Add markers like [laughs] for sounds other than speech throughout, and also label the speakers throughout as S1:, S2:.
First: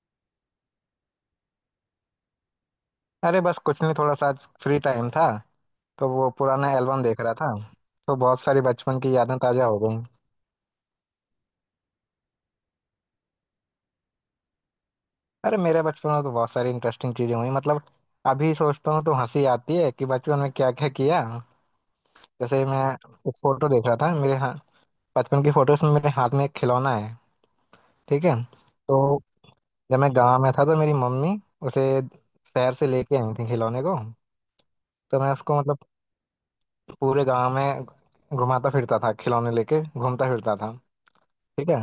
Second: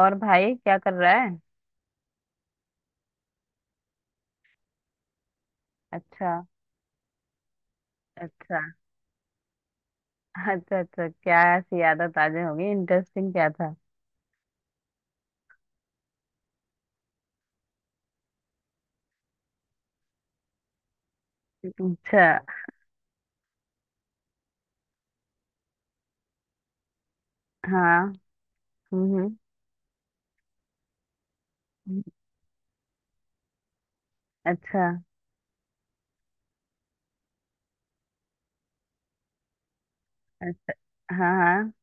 S1: और भाई क्या कर रहा है।
S2: अरे बस कुछ नहीं, थोड़ा सा आज फ्री टाइम था। तो वो
S1: अच्छा
S2: पुराना एल्बम देख रहा था। तो बहुत
S1: अच्छा।
S2: सारी बचपन की यादें ताजा हो गई।
S1: अच्छा अच्छा, क्या ऐसी आदत आज होगी? इंटरेस्टिंग क्या था?
S2: अरे मेरे बचपन में तो बहुत सारी इंटरेस्टिंग चीजें हुई मतलब। अभी सोचता हूँ तो हंसी आती है कि बचपन में क्या क्या किया।
S1: अच्छा।
S2: जैसे मैं एक फोटो देख रहा था मेरे हाथ। बचपन की फोटोज में मेरे हाथ में एक खिलौना है।
S1: हाँ।
S2: ठीक है। तो
S1: हम्म।
S2: जब मैं गाँव में था तो मेरी मम्मी उसे
S1: हम्म,
S2: शहर से लेके आई थी खिलौने को।
S1: अच्छा
S2: तो मैं उसको मतलब पूरे गाँव में घुमाता फिरता था, खिलौने लेके घूमता फिरता था।
S1: अच्छा। हाँ
S2: ठीक
S1: हाँ।
S2: है।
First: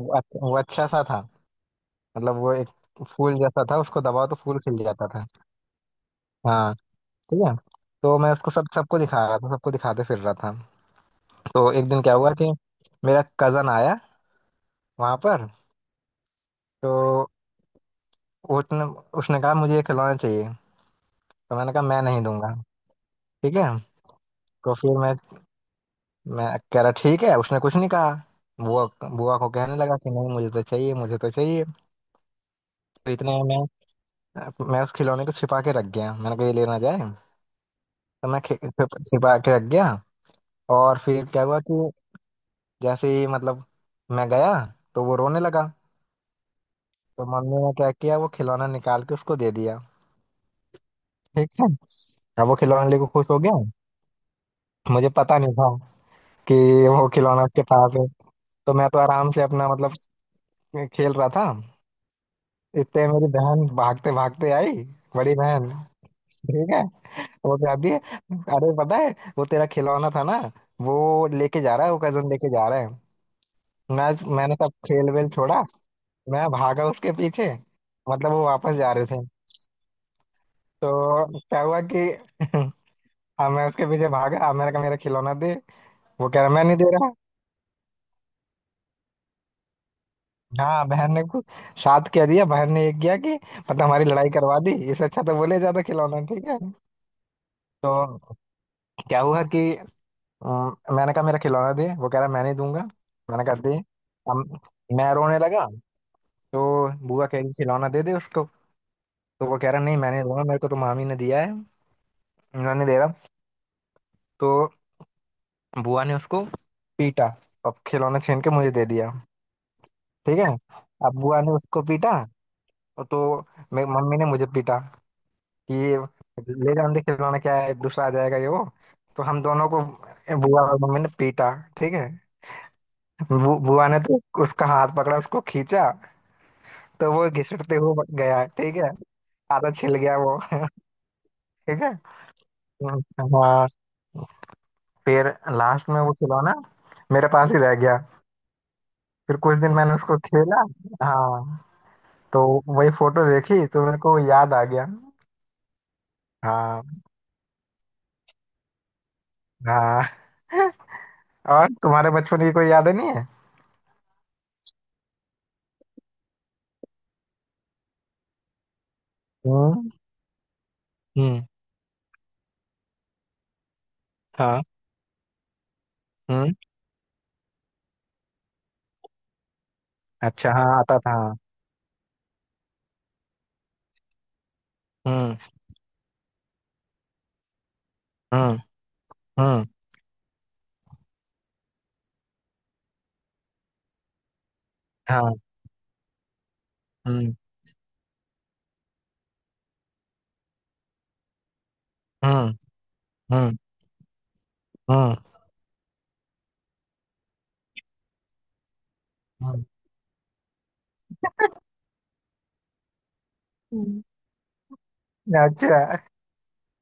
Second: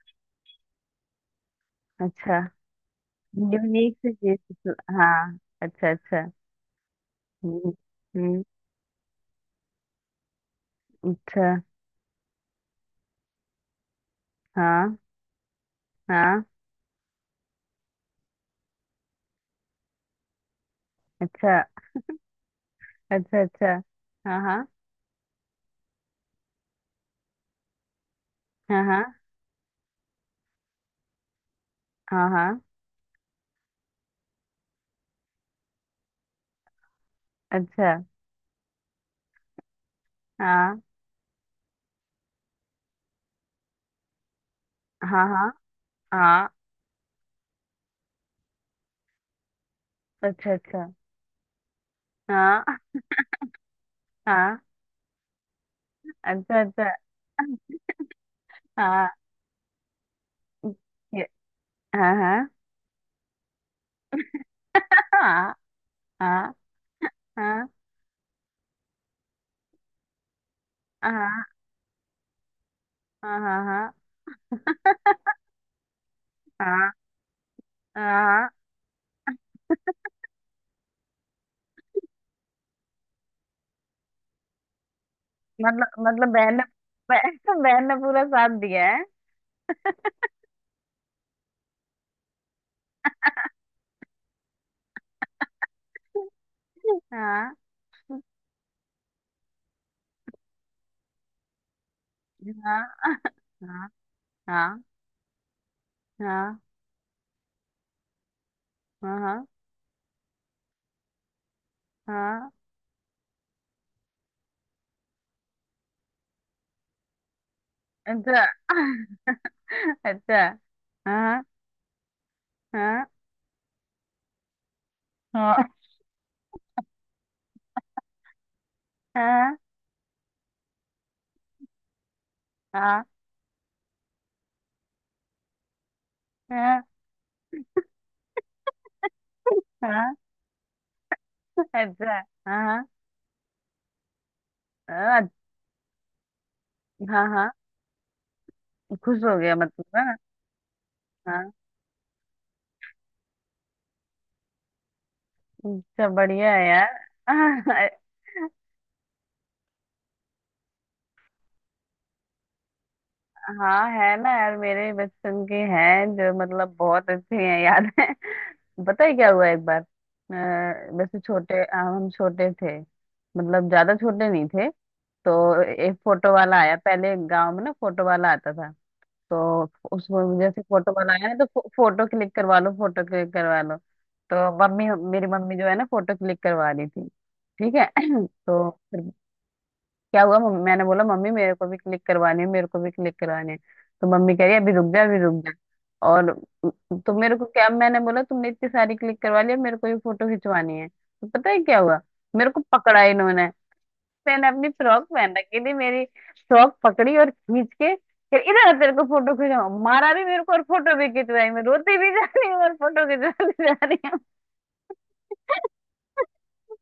S2: वो अच्छा सा था। मतलब
S1: अच्छा।
S2: वो एक फूल जैसा था,
S1: यूनिक
S2: उसको
S1: सी
S2: दबाओ तो फूल
S1: चीज।
S2: खिल जाता था।
S1: हाँ। अच्छा अच्छा।
S2: हाँ। ठीक है।
S1: हम्म।
S2: तो मैं
S1: हम्म,
S2: उसको सब सबको दिखा रहा था, सबको दिखाते फिर रहा था।
S1: अच्छा।
S2: तो एक दिन क्या हुआ कि मेरा कजन आया
S1: हाँ
S2: वहां पर।
S1: हाँ।
S2: तो उसने उसने कहा मुझे ये खिलौना चाहिए। तो
S1: अच्छा
S2: मैंने कहा मैं नहीं दूंगा।
S1: अच्छा।
S2: ठीक है।
S1: अच्छा। हाँ हाँ।
S2: तो फिर मैं कह रहा ठीक है, उसने कुछ नहीं कहा।
S1: हाँ।
S2: बुआ
S1: हाँ
S2: बुआ को कहने लगा कि नहीं मुझे तो चाहिए, मुझे तो चाहिए।
S1: हाँ। हाँ।
S2: तो इतने में मैं उस खिलौने को छिपा के रख गया, मैंने कहा ये लेना जाए।
S1: अच्छा।
S2: तो मैं छिपा के रख गया।
S1: हाँ
S2: और फिर क्या हुआ कि जैसे ही मतलब मैं गया तो वो
S1: हाँ।
S2: रोने
S1: हाँ।
S2: लगा।
S1: हाँ।
S2: तो मम्मी ने क्या किया, वो खिलौना निकाल के उसको दे दिया।
S1: अच्छा अच्छा।
S2: ठीक है। अब वो
S1: हाँ
S2: खिलौना लेके खुश हो गया।
S1: हाँ।
S2: मुझे पता नहीं था कि
S1: अच्छा अच्छा।
S2: वो खिलौना उसके पास है। तो मैं तो
S1: हाँ
S2: आराम से अपना मतलब खेल रहा था।
S1: हाँ हाँ।
S2: इतने मेरी बहन भागते भागते आई। बड़ी
S1: हाँ।
S2: बहन।
S1: हाँ।
S2: ठीक है। वो
S1: हाँ
S2: कहती है अरे पता है वो तेरा खिलौना था ना, वो
S1: हाँ।
S2: लेके जा रहा है, वो कजन लेके जा रहा है।
S1: हाँ। हाँ।
S2: मैं मैंने सब खेल वेल छोड़ा। मैं भागा उसके पीछे।
S1: हाँ।
S2: मतलब वो
S1: हाँ।
S2: वापस जा रहे थे। तो क्या हुआ कि [laughs] हाँ, मैं उसके पीछे भागा। अब मैंने कहा मेरा खिलौना दे,
S1: मतलब
S2: वो
S1: मतलब
S2: कह रहा
S1: बहन ने
S2: मैं नहीं दे रहा।
S1: बहन बहन ने [laughs] पूरा साथ दिया है।
S2: हाँ बहन ने कुछ साथ क्या दिया, बहन ने ये किया कि मतलब हमारी लड़ाई करवा दी, इससे अच्छा तो बोले जाता खिलौना। ठीक है।
S1: हाँ।
S2: तो क्या हुआ कि मैंने कहा मेरा खिलौना दे, वो कह रहा मैं नहीं
S1: हाँ।
S2: दूंगा। मैंने कहा दे।
S1: हाँ।
S2: अब मैं रोने लगा।
S1: हाँ।
S2: तो बुआ कह रही खिलौना दे दे उसको।
S1: हाँ। हाँ।
S2: तो वो कह रहा नहीं मैं नहीं दूंगा, मेरे को तो मामी ने दिया है।
S1: हाँ।
S2: उन्होंने दे रहा। तो बुआ ने उसको पीटा, अब खिलौना छीन
S1: अच्छा।
S2: के मुझे दे दिया। ठीक
S1: अच्छा।
S2: है। अब बुआ
S1: हाँ।
S2: ने उसको पीटा।
S1: हाँ।
S2: और तो मम्मी ने मुझे पीटा।
S1: हाँ।
S2: कि ये ले जाने दे खिलौना, क्या है, दूसरा आ जाएगा ये वो। तो हम
S1: हाँ।
S2: दोनों को बुआ और मम्मी ने पीटा। ठीक है।
S1: हाँ।
S2: बुआ ने तो उसका हाथ पकड़ा, उसको खींचा।
S1: हाँ।
S2: तो वो घिसटते हुए गया। ठीक है। आधा छिल
S1: हाँ।
S2: गया वो। ठीक है।
S1: अच्छा। हाँ।
S2: हम्म, हाँ। फिर
S1: हाँ।
S2: लास्ट में वो खिलौना
S1: हाँ।
S2: मेरे
S1: हाँ।
S2: पास ही रह गया।
S1: खुश हो
S2: फिर
S1: गया
S2: कुछ दिन
S1: मतलब,
S2: मैंने
S1: हाँ।
S2: उसको खेला।
S1: हाँ।
S2: हाँ। तो वही फोटो देखी तो मेरे को याद आ गया।
S1: अच्छा, बढ़िया है
S2: हाँ
S1: यार। [laughs]
S2: हाँ। और तुम्हारे बचपन की कोई यादें नहीं है।
S1: हाँ है ना यार, मेरे बचपन के हैं जो मतलब बहुत अच्छे हैं, याद है। [laughs] पता है क्या हुआ? एक बार
S2: हम्म।
S1: वैसे
S2: हम्म।
S1: छोटे, हम छोटे थे, मतलब ज्यादा छोटे नहीं
S2: हाँ।
S1: थे। तो एक फोटो
S2: हम्म।
S1: वाला आया, पहले गांव में ना फोटो वाला आता था। तो उसमें
S2: अच्छा।
S1: जैसे
S2: हाँ
S1: फोटो
S2: आता था
S1: वाला आया ना,
S2: हाँ।
S1: तो फोटो क्लिक करवा लो, फोटो क्लिक करवा लो। तो मम्मी, मेरी
S2: हम्म।
S1: मम्मी जो है ना, फोटो क्लिक करवा रही थी। ठीक है। [clears throat]
S2: हम्म।
S1: तो फिर
S2: हम्म।
S1: क्या हुआ, मम्मी, मैंने बोला मम्मी मेरे को भी क्लिक करवाने हैं, मेरे को भी क्लिक करवाने हैं। तो मम्मी कह रही अभी रुक जा, अभी
S2: हाँ।
S1: रुक जा। और तो
S2: हम्म।
S1: मेरे को क्या, मैंने बोला तुमने इतनी सारी क्लिक करवा लिया, मेरे को ये फोटो खिंचवानी है। तो पता है क्या हुआ, मेरे
S2: हम्म।
S1: को पकड़ा इन्होंने।
S2: हम्म।
S1: मैंने अपनी फ्रॉक
S2: हम्म।
S1: पहन रखी थी, मेरी फ्रॉक पकड़ी और खींच के फिर इधर आ, तेरे को फोटो
S2: हम्म,
S1: खिंचवा, मारा भी मेरे को और फोटो भी खिंचवाई। मैं रोती भी जा रही हूँ और फोटो खिंचवाती जा रही।
S2: हम्म, अच्छा।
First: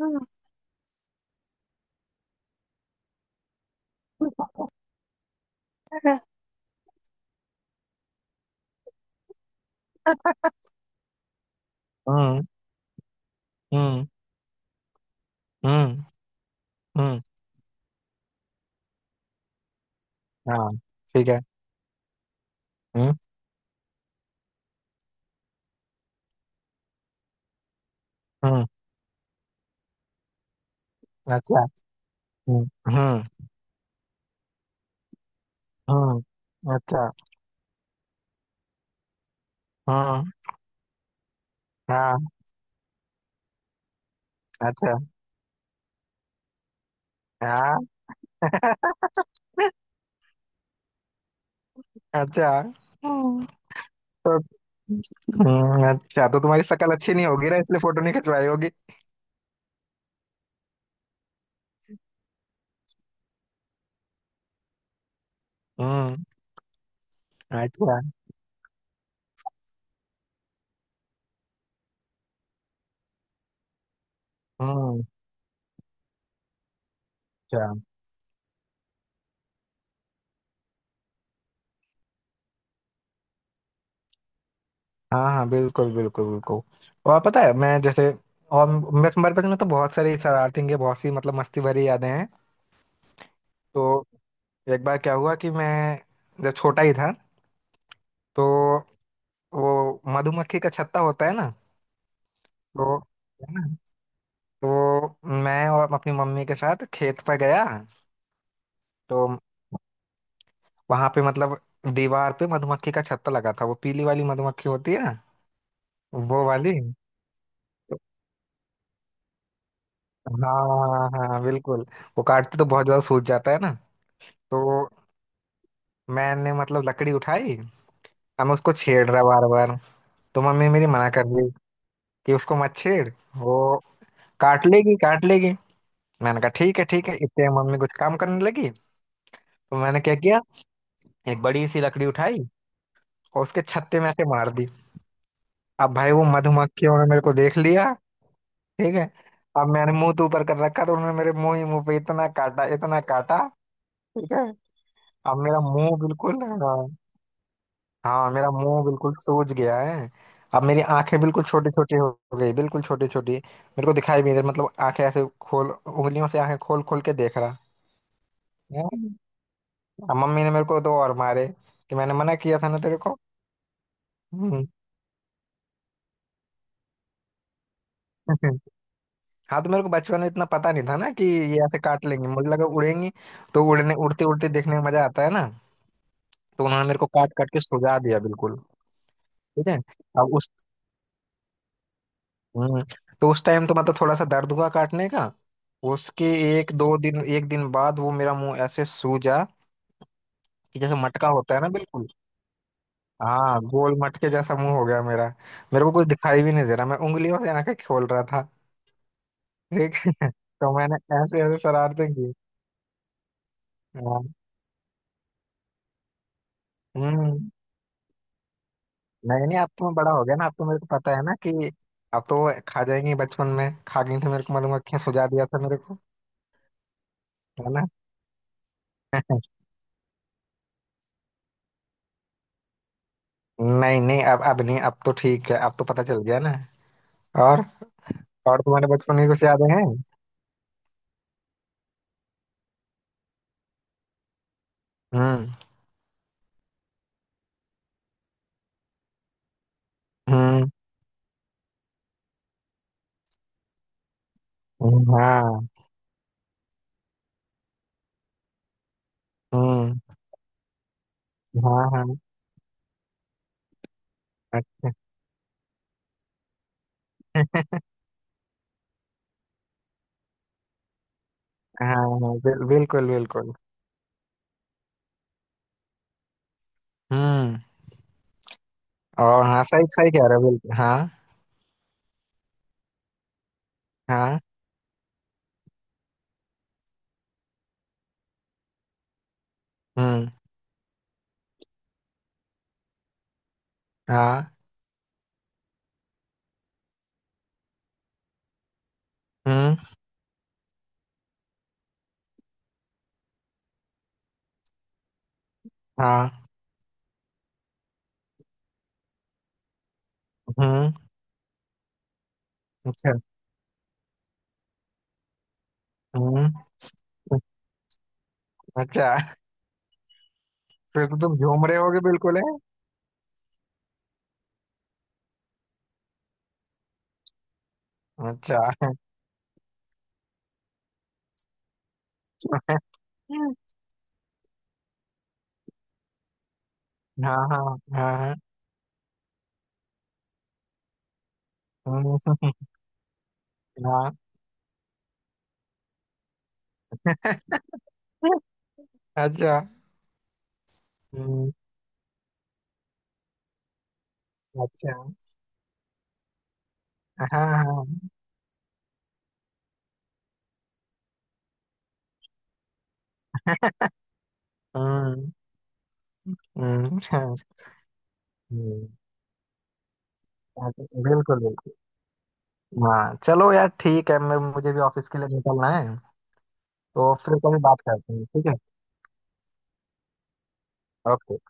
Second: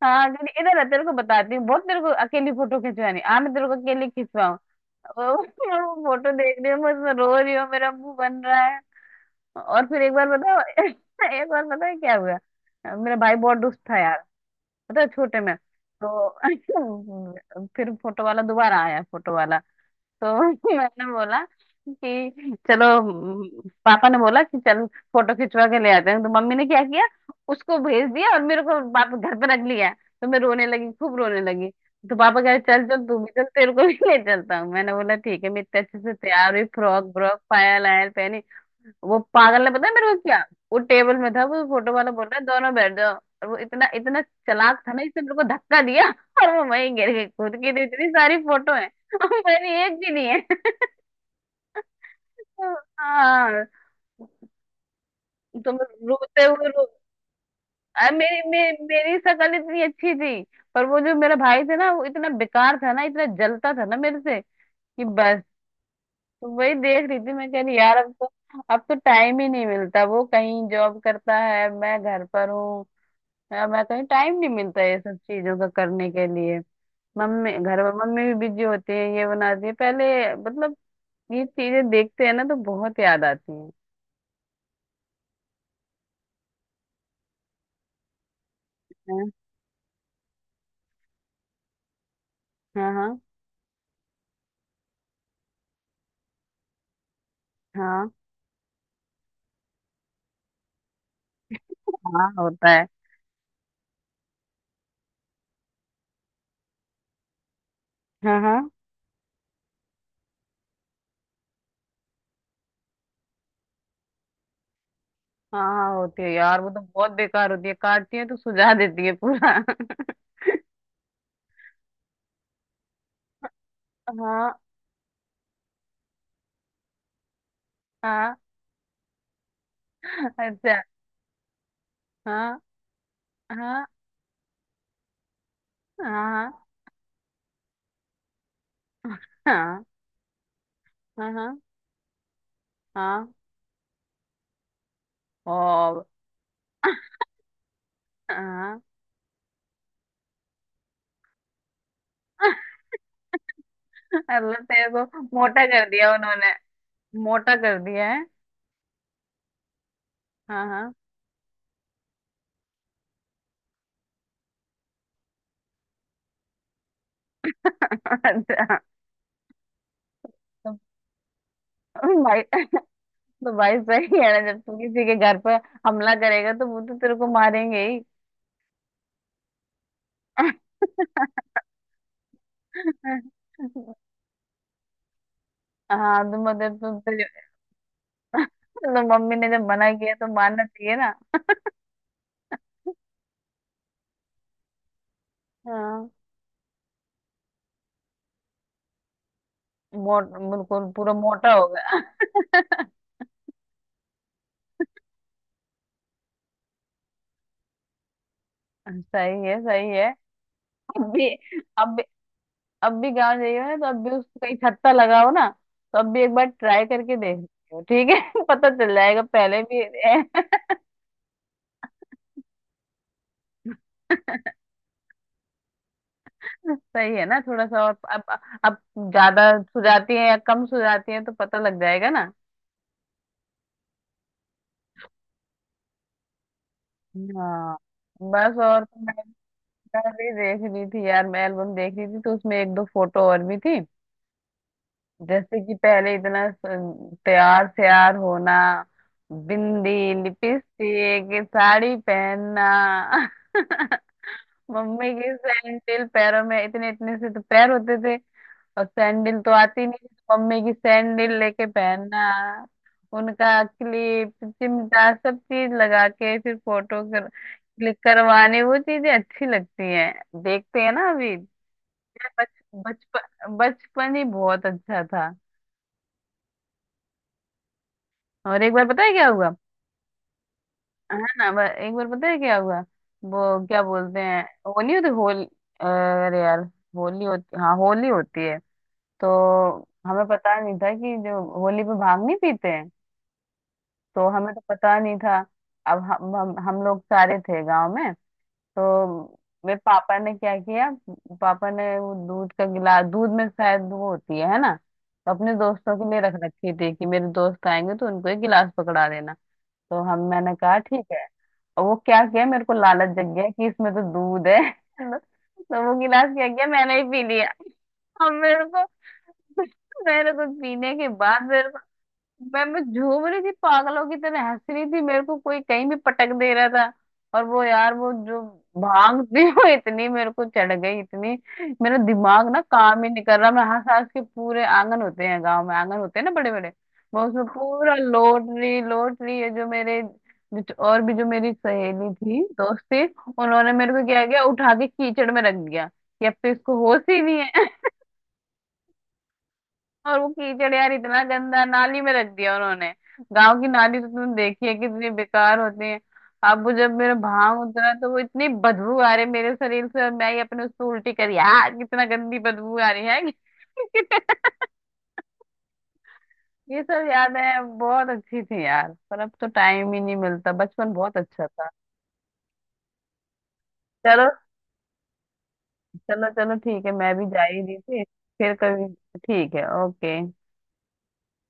S2: हम्म।
S1: हाँ, क्योंकि इधर आ, तेरे को बताती हूँ बहुत, तेरे को अकेली फोटो खिंचवानी आ, मैं तेरे को अकेली खिंचवाऊँ। वो फोटो देख रही हूँ, मैं उसमें रो रही हूँ, मेरा मुंह बन रहा है। और फिर एक बार बताओ, [laughs] एक बार पता है क्या हुआ।
S2: हम्म।
S1: मेरा भाई बहुत दुष्ट था
S2: हम्म।
S1: यार, पता है छोटे में।
S2: हम्म।
S1: तो [laughs] फिर फोटो वाला दोबारा आया, फोटो वाला। तो
S2: हाँ।
S1: [laughs] मैंने
S2: ठीक है।
S1: बोला कि
S2: हम्म।
S1: पापा ने बोला कि चल फोटो खिंचवा के ले आते हैं। तो मम्मी ने क्या किया, उसको भेज दिया और मेरे
S2: हम्म।
S1: को पापा घर पे रख लिया। तो मैं रोने लगी, खूब रोने
S2: अच्छा।
S1: लगी। तो पापा कह रहे
S2: हम्म।
S1: चल चल, तू
S2: हम्म।
S1: भी चल, तेरे को भी [laughs] ले चलता हूँ। मैंने बोला ठीक है, मैं इतने अच्छे से
S2: हम्म,
S1: तैयार हुई, फ्रॉक
S2: अच्छा।
S1: ब्रॉक पायल आयल पहनी। वो पागल ने पता है मेरे को
S2: हम्म।
S1: क्या, वो टेबल में था, वो फोटो वाला बोल
S2: हाँ।
S1: रहा है दोनों बैठ जाओ। और वो इतना इतना चालाक था
S2: अच्छा।
S1: ना, इसने मेरे को धक्का दिया, और वो वहीं गिर गई खुद की। तो
S2: हाँ।
S1: इतनी सारी फोटो है, मेरी
S2: [laughs]
S1: एक भी नहीं है।
S2: अच्छा। हम्म,
S1: हाँ।
S2: तो
S1: तुम
S2: अच्छा, तो
S1: रोते
S2: तुम्हारी
S1: हुए रो,
S2: शक्ल अच्छी नहीं होगी ना, इसलिए फोटो नहीं
S1: अरे मेरी
S2: खिंचवाई होगी।
S1: मेरी शक्ल इतनी अच्छी थी। पर वो जो मेरा भाई था ना, वो इतना बेकार था ना, इतना जलता था ना मेरे से, कि बस।
S2: हम्म।
S1: तो वही देख रही थी, मैं कह रही यार
S2: अच्छा।
S1: अब तो, अब तो टाइम ही नहीं मिलता। वो कहीं जॉब करता है, मैं घर पर हूँ। मैं कहीं टाइम नहीं मिलता ये
S2: हम्म।
S1: सब चीजों का करने के लिए। मम्मी
S2: अच्छा।
S1: घर पर, मम्मी भी बिजी होती है, ये बनाती है पहले, मतलब ये चीजें देखते हैं ना तो बहुत याद आती है।
S2: हाँ हाँ बिल्कुल बिल्कुल बिल्कुल। और पता है मैं जैसे और मैं तुम्हारे पास में तो बहुत सारी शरारतें की, बहुत सी मतलब मस्ती भरी यादें हैं।
S1: हाँ हाँ हाँ।
S2: तो एक बार क्या हुआ कि मैं जब छोटा ही था।
S1: हाँ,
S2: तो वो मधुमक्खी का छत्ता होता है ना।
S1: हाँ होता है।
S2: तो है ना। तो मैं और अपनी मम्मी के साथ खेत पर गया।
S1: हाँ हाँ
S2: तो वहां पे मतलब दीवार पे मधुमक्खी का छत्ता लगा था, वो पीली वाली मधुमक्खी होती है ना।
S1: हाँ, हाँ होती है
S2: वो
S1: यार, वो
S2: वाली।
S1: तो बहुत बेकार होती है, काटती है तो सुझा देती है पूरा।
S2: हाँ। हाँ हाँ, बिल्कुल। वो काटते तो बहुत ज्यादा सूज जाता है ना।
S1: [laughs] हाँ।
S2: तो मैंने मतलब लकड़ी उठाई।
S1: हाँ।
S2: अब मैं उसको छेड़ रहा बार बार। तो मम्मी
S1: अच्छा।
S2: मेरी मना कर रही कि उसको
S1: हाँ।
S2: मत छेड़। वो
S1: हाँ।
S2: काट लेगी काट लेगी। मैंने कहा
S1: हाँ।
S2: ठीक है ठीक है, इतने में मम्मी कुछ काम करने लगी। तो
S1: हाँ।
S2: मैंने क्या किया,
S1: हाँ।
S2: एक
S1: हाँ।
S2: बड़ी सी लकड़ी उठाई
S1: हाँ।
S2: और उसके छत्ते में ऐसे मार दी। अब
S1: और।
S2: भाई वो मधुमक्खियों ने मेरे को देख लिया।
S1: हाँ।
S2: ठीक है। अब मैंने मुंह तो ऊपर कर रखा, तो उन्होंने मेरे मुंह ही मुंह पे इतना काटा
S1: [laughs]
S2: इतना काटा। ठीक है।
S1: अल्लाह तेरे को
S2: अब मेरा
S1: मोटा कर
S2: मुंह
S1: दिया
S2: बिल्कुल
S1: उन्होंने।
S2: है ना।
S1: मोटा कर दिया है।
S2: हाँ मेरा मुंह बिल्कुल सूज गया है। अब
S1: हाँ
S2: मेरी
S1: हाँ।
S2: आंखें बिल्कुल छोटी छोटी हो गई, बिल्कुल छोटी छोटी, मेरे को दिखाई भी नहीं मतलब आंखें ऐसे खोल, उंगलियों से आंखें खोल खोल के देख रहा
S1: [laughs] अच्छा।
S2: हैं? अब मम्मी ने मेरे को दो और मारे कि
S1: तो
S2: मैंने मना किया
S1: भाई,
S2: था ना तेरे को।
S1: तो भाई सही है ना, जब
S2: हम्म।
S1: तू किसी के घर पर हमला करेगा तो वो तो तेरे को मारेंगे ही।
S2: [laughs] हाँ तो मेरे को बचपन में इतना पता नहीं था ना कि ये ऐसे काट लेंगे, मुझे लगा उड़ेंगी। तो उड़ने
S1: [laughs]
S2: उड़ते उड़ते देखने में मजा आता है ना।
S1: हाँ तो
S2: तो
S1: मतलब
S2: उन्होंने मेरे को काट काट के
S1: तो,
S2: सुझा दिया
S1: [laughs]
S2: बिल्कुल।
S1: तो मम्मी ने जब
S2: ठीक है।
S1: मना किया तो
S2: अब उस
S1: मानना चाहिए ना।
S2: हम्म, तो उस टाइम तो मतलब थोड़ा सा दर्द हुआ काटने का।
S1: हाँ,
S2: उसके एक दो दिन, एक दिन बाद वो मेरा मुंह ऐसे सूजा,
S1: मोट
S2: कि
S1: बिल्कुल
S2: जैसे
S1: पूरा
S2: मटका
S1: मोटा
S2: होता है
S1: हो
S2: ना,
S1: गया।
S2: बिल्कुल।
S1: [laughs]
S2: हाँ गोल मटके जैसा मुंह हो गया मेरा। मेरे को कुछ दिखाई भी नहीं दे रहा, मैं उंगलियों से आंखें खोल रहा था।
S1: सही है, सही
S2: ठीक
S1: है।
S2: है? [laughs] तो मैंने
S1: अब भी,
S2: ऐसे ऐसे
S1: अब भी,
S2: शरारतें की।
S1: अब भी गाँव जाइए ना, तो अब भी
S2: हाँ,
S1: उसको कहीं छत्ता लगाओ ना, तो अब भी एक बार ट्राई करके देख
S2: हम्म।
S1: लियो, ठीक है। [laughs] पता चल जाएगा
S2: नहीं नहीं,
S1: पहले
S2: अब
S1: भी।
S2: तो मैं बड़ा हो गया ना, अब तो मेरे को पता है ना कि अब तो वो खा जाएंगी, बचपन में खा गई थी मेरे को
S1: [laughs]
S2: मधुमक्खियां, सुझा दिया था मेरे को,
S1: सही है ना, थोड़ा
S2: है
S1: सा
S2: ना।
S1: और अब ज्यादा सुझाती है या कम सुझाती है तो पता लग जाएगा ना।
S2: [laughs] नहीं नहीं, अब नहीं, अब तो ठीक है, अब तो पता चल गया ना। और
S1: हाँ। बस
S2: और
S1: और,
S2: तुम्हारे बचपन
S1: मैं
S2: की कुछ यादें हैं।
S1: भी देख रही थी यार, मैं एल्बम देख रही थी तो उसमें एक दो फोटो और भी थी।
S2: हम्म।
S1: जैसे कि पहले इतना तैयार श्यार होना, बिंदी,
S2: हम्म।
S1: लिपस्टिक, साड़ी पहनना। [laughs] मम्मी की
S2: हाँ।
S1: सैंडल, पैरों में इतने इतने से तो पैर होते थे और सैंडल तो आती
S2: हम्म।
S1: नहीं थी, तो मम्मी की सैंडल लेके
S2: हाँ हाँ।
S1: पहनना, उनका क्लिप
S2: [laughs]
S1: चिमटा सब चीज लगा के फिर फोटो कर,
S2: अच्छा।
S1: क्लिक करवाने। वो चीजें अच्छी लगती हैं देखते हैं ना अभी।
S2: हाँ हाँ
S1: बच
S2: बिल्कुल बिल्कुल।
S1: बचपन, बचपन ही बहुत अच्छा था।
S2: हम्म।
S1: और एक बार पता है क्या
S2: और
S1: हुआ,
S2: हाँ सही सही कह रहे हो बिल्कुल हाँ।
S1: है ना, एक बार पता है क्या हुआ। वो क्या बोलते
S2: हाँ।
S1: हैं वो, नहीं होती होली, अरे यार होली, होती हाँ होली होती है। तो हमें
S2: हम्म।
S1: पता नहीं था कि जो होली पे भांग नहीं पीते हैं, तो
S2: हाँ।
S1: हमें तो पता नहीं था। अब हम लोग सारे थे गांव में। तो
S2: हम्म।
S1: मेरे पापा ने क्या किया, पापा ने वो दूध का गिलास, दूध में शायद वो होती है ना, तो अपने दोस्तों के लिए रख
S2: हाँ।
S1: रखी थी कि मेरे दोस्त आएंगे तो उनको एक गिलास पकड़ा देना। तो हम, मैंने कहा
S2: हम्म।
S1: ठीक है। और वो क्या किया, मेरे को
S2: अच्छा।
S1: लालच जग गया कि इसमें तो दूध है। [laughs] तो वो गिलास क्या
S2: हम्म।
S1: किया, मैंने ही पी लिया। अब मेरे को,
S2: अच्छा।
S1: [laughs] मेरे को पीने
S2: फिर
S1: के
S2: तो तुम
S1: बाद
S2: झूम
S1: मेरे
S2: रहे
S1: को,
S2: होगे बिल्कुल है।
S1: मैं झूम रही थी, पागलों की तरह हंस रही थी, मेरे को कोई कहीं भी पटक दे रहा था। और वो यार वो जो
S2: अच्छा।
S1: भांग [laughs] थी वो इतनी मेरे को चढ़ गई, इतनी मेरा दिमाग ना
S2: [laughs]
S1: काम ही नहीं कर रहा, मैं हंस हंस के पूरे आंगन, होते हैं गांव में आंगन होते हैं ना बड़े बड़े, मैं
S2: हाँ
S1: उसमें
S2: हाँ
S1: पूरा
S2: हाँ हाँ,
S1: लौट रही, लौट रही है जो मेरे, जो- और भी जो मेरी सहेली
S2: हम्म,
S1: थी, दोस्त थी, उन्होंने
S2: [laughs]
S1: मेरे को
S2: हाँ।
S1: क्या किया उठा के कीचड़ में रख दिया कि अब तो इसको होश ही नहीं है।
S2: अच्छा।
S1: और वो कीचड़ यार इतना
S2: हम्म,
S1: गंदा नाली में रख दिया उन्होंने, गांव की नाली तो तुमने देखी है
S2: अच्छा।
S1: कितनी बेकार होती है। अब वो जब मेरा
S2: हाँ
S1: भाव उतरा,
S2: हाँ।
S1: तो वो इतनी बदबू आ रही मेरे शरीर से, और मैं ही अपने उसको उल्टी करी यार, कितना गंदी बदबू आ रही है। [laughs]
S2: हम्म।
S1: ये
S2: [laughs]
S1: सब
S2: अच्छा,
S1: यादें बहुत अच्छी थी
S2: हम्म,
S1: यार, पर अब तो टाइम ही नहीं मिलता, बचपन बहुत
S2: बिल्कुल
S1: अच्छा था।
S2: बिल्कुल। हाँ चलो यार ठीक है,
S1: चलो,
S2: मैं मुझे भी ऑफिस के लिए निकलना है।
S1: चलो चलो ठीक है, मैं
S2: तो
S1: भी
S2: फिर
S1: जा
S2: कभी
S1: ही रही
S2: बात
S1: थी।
S2: करते हैं, ठीक
S1: फिर
S2: है।
S1: कभी, ठीक है ओके।
S2: ओके।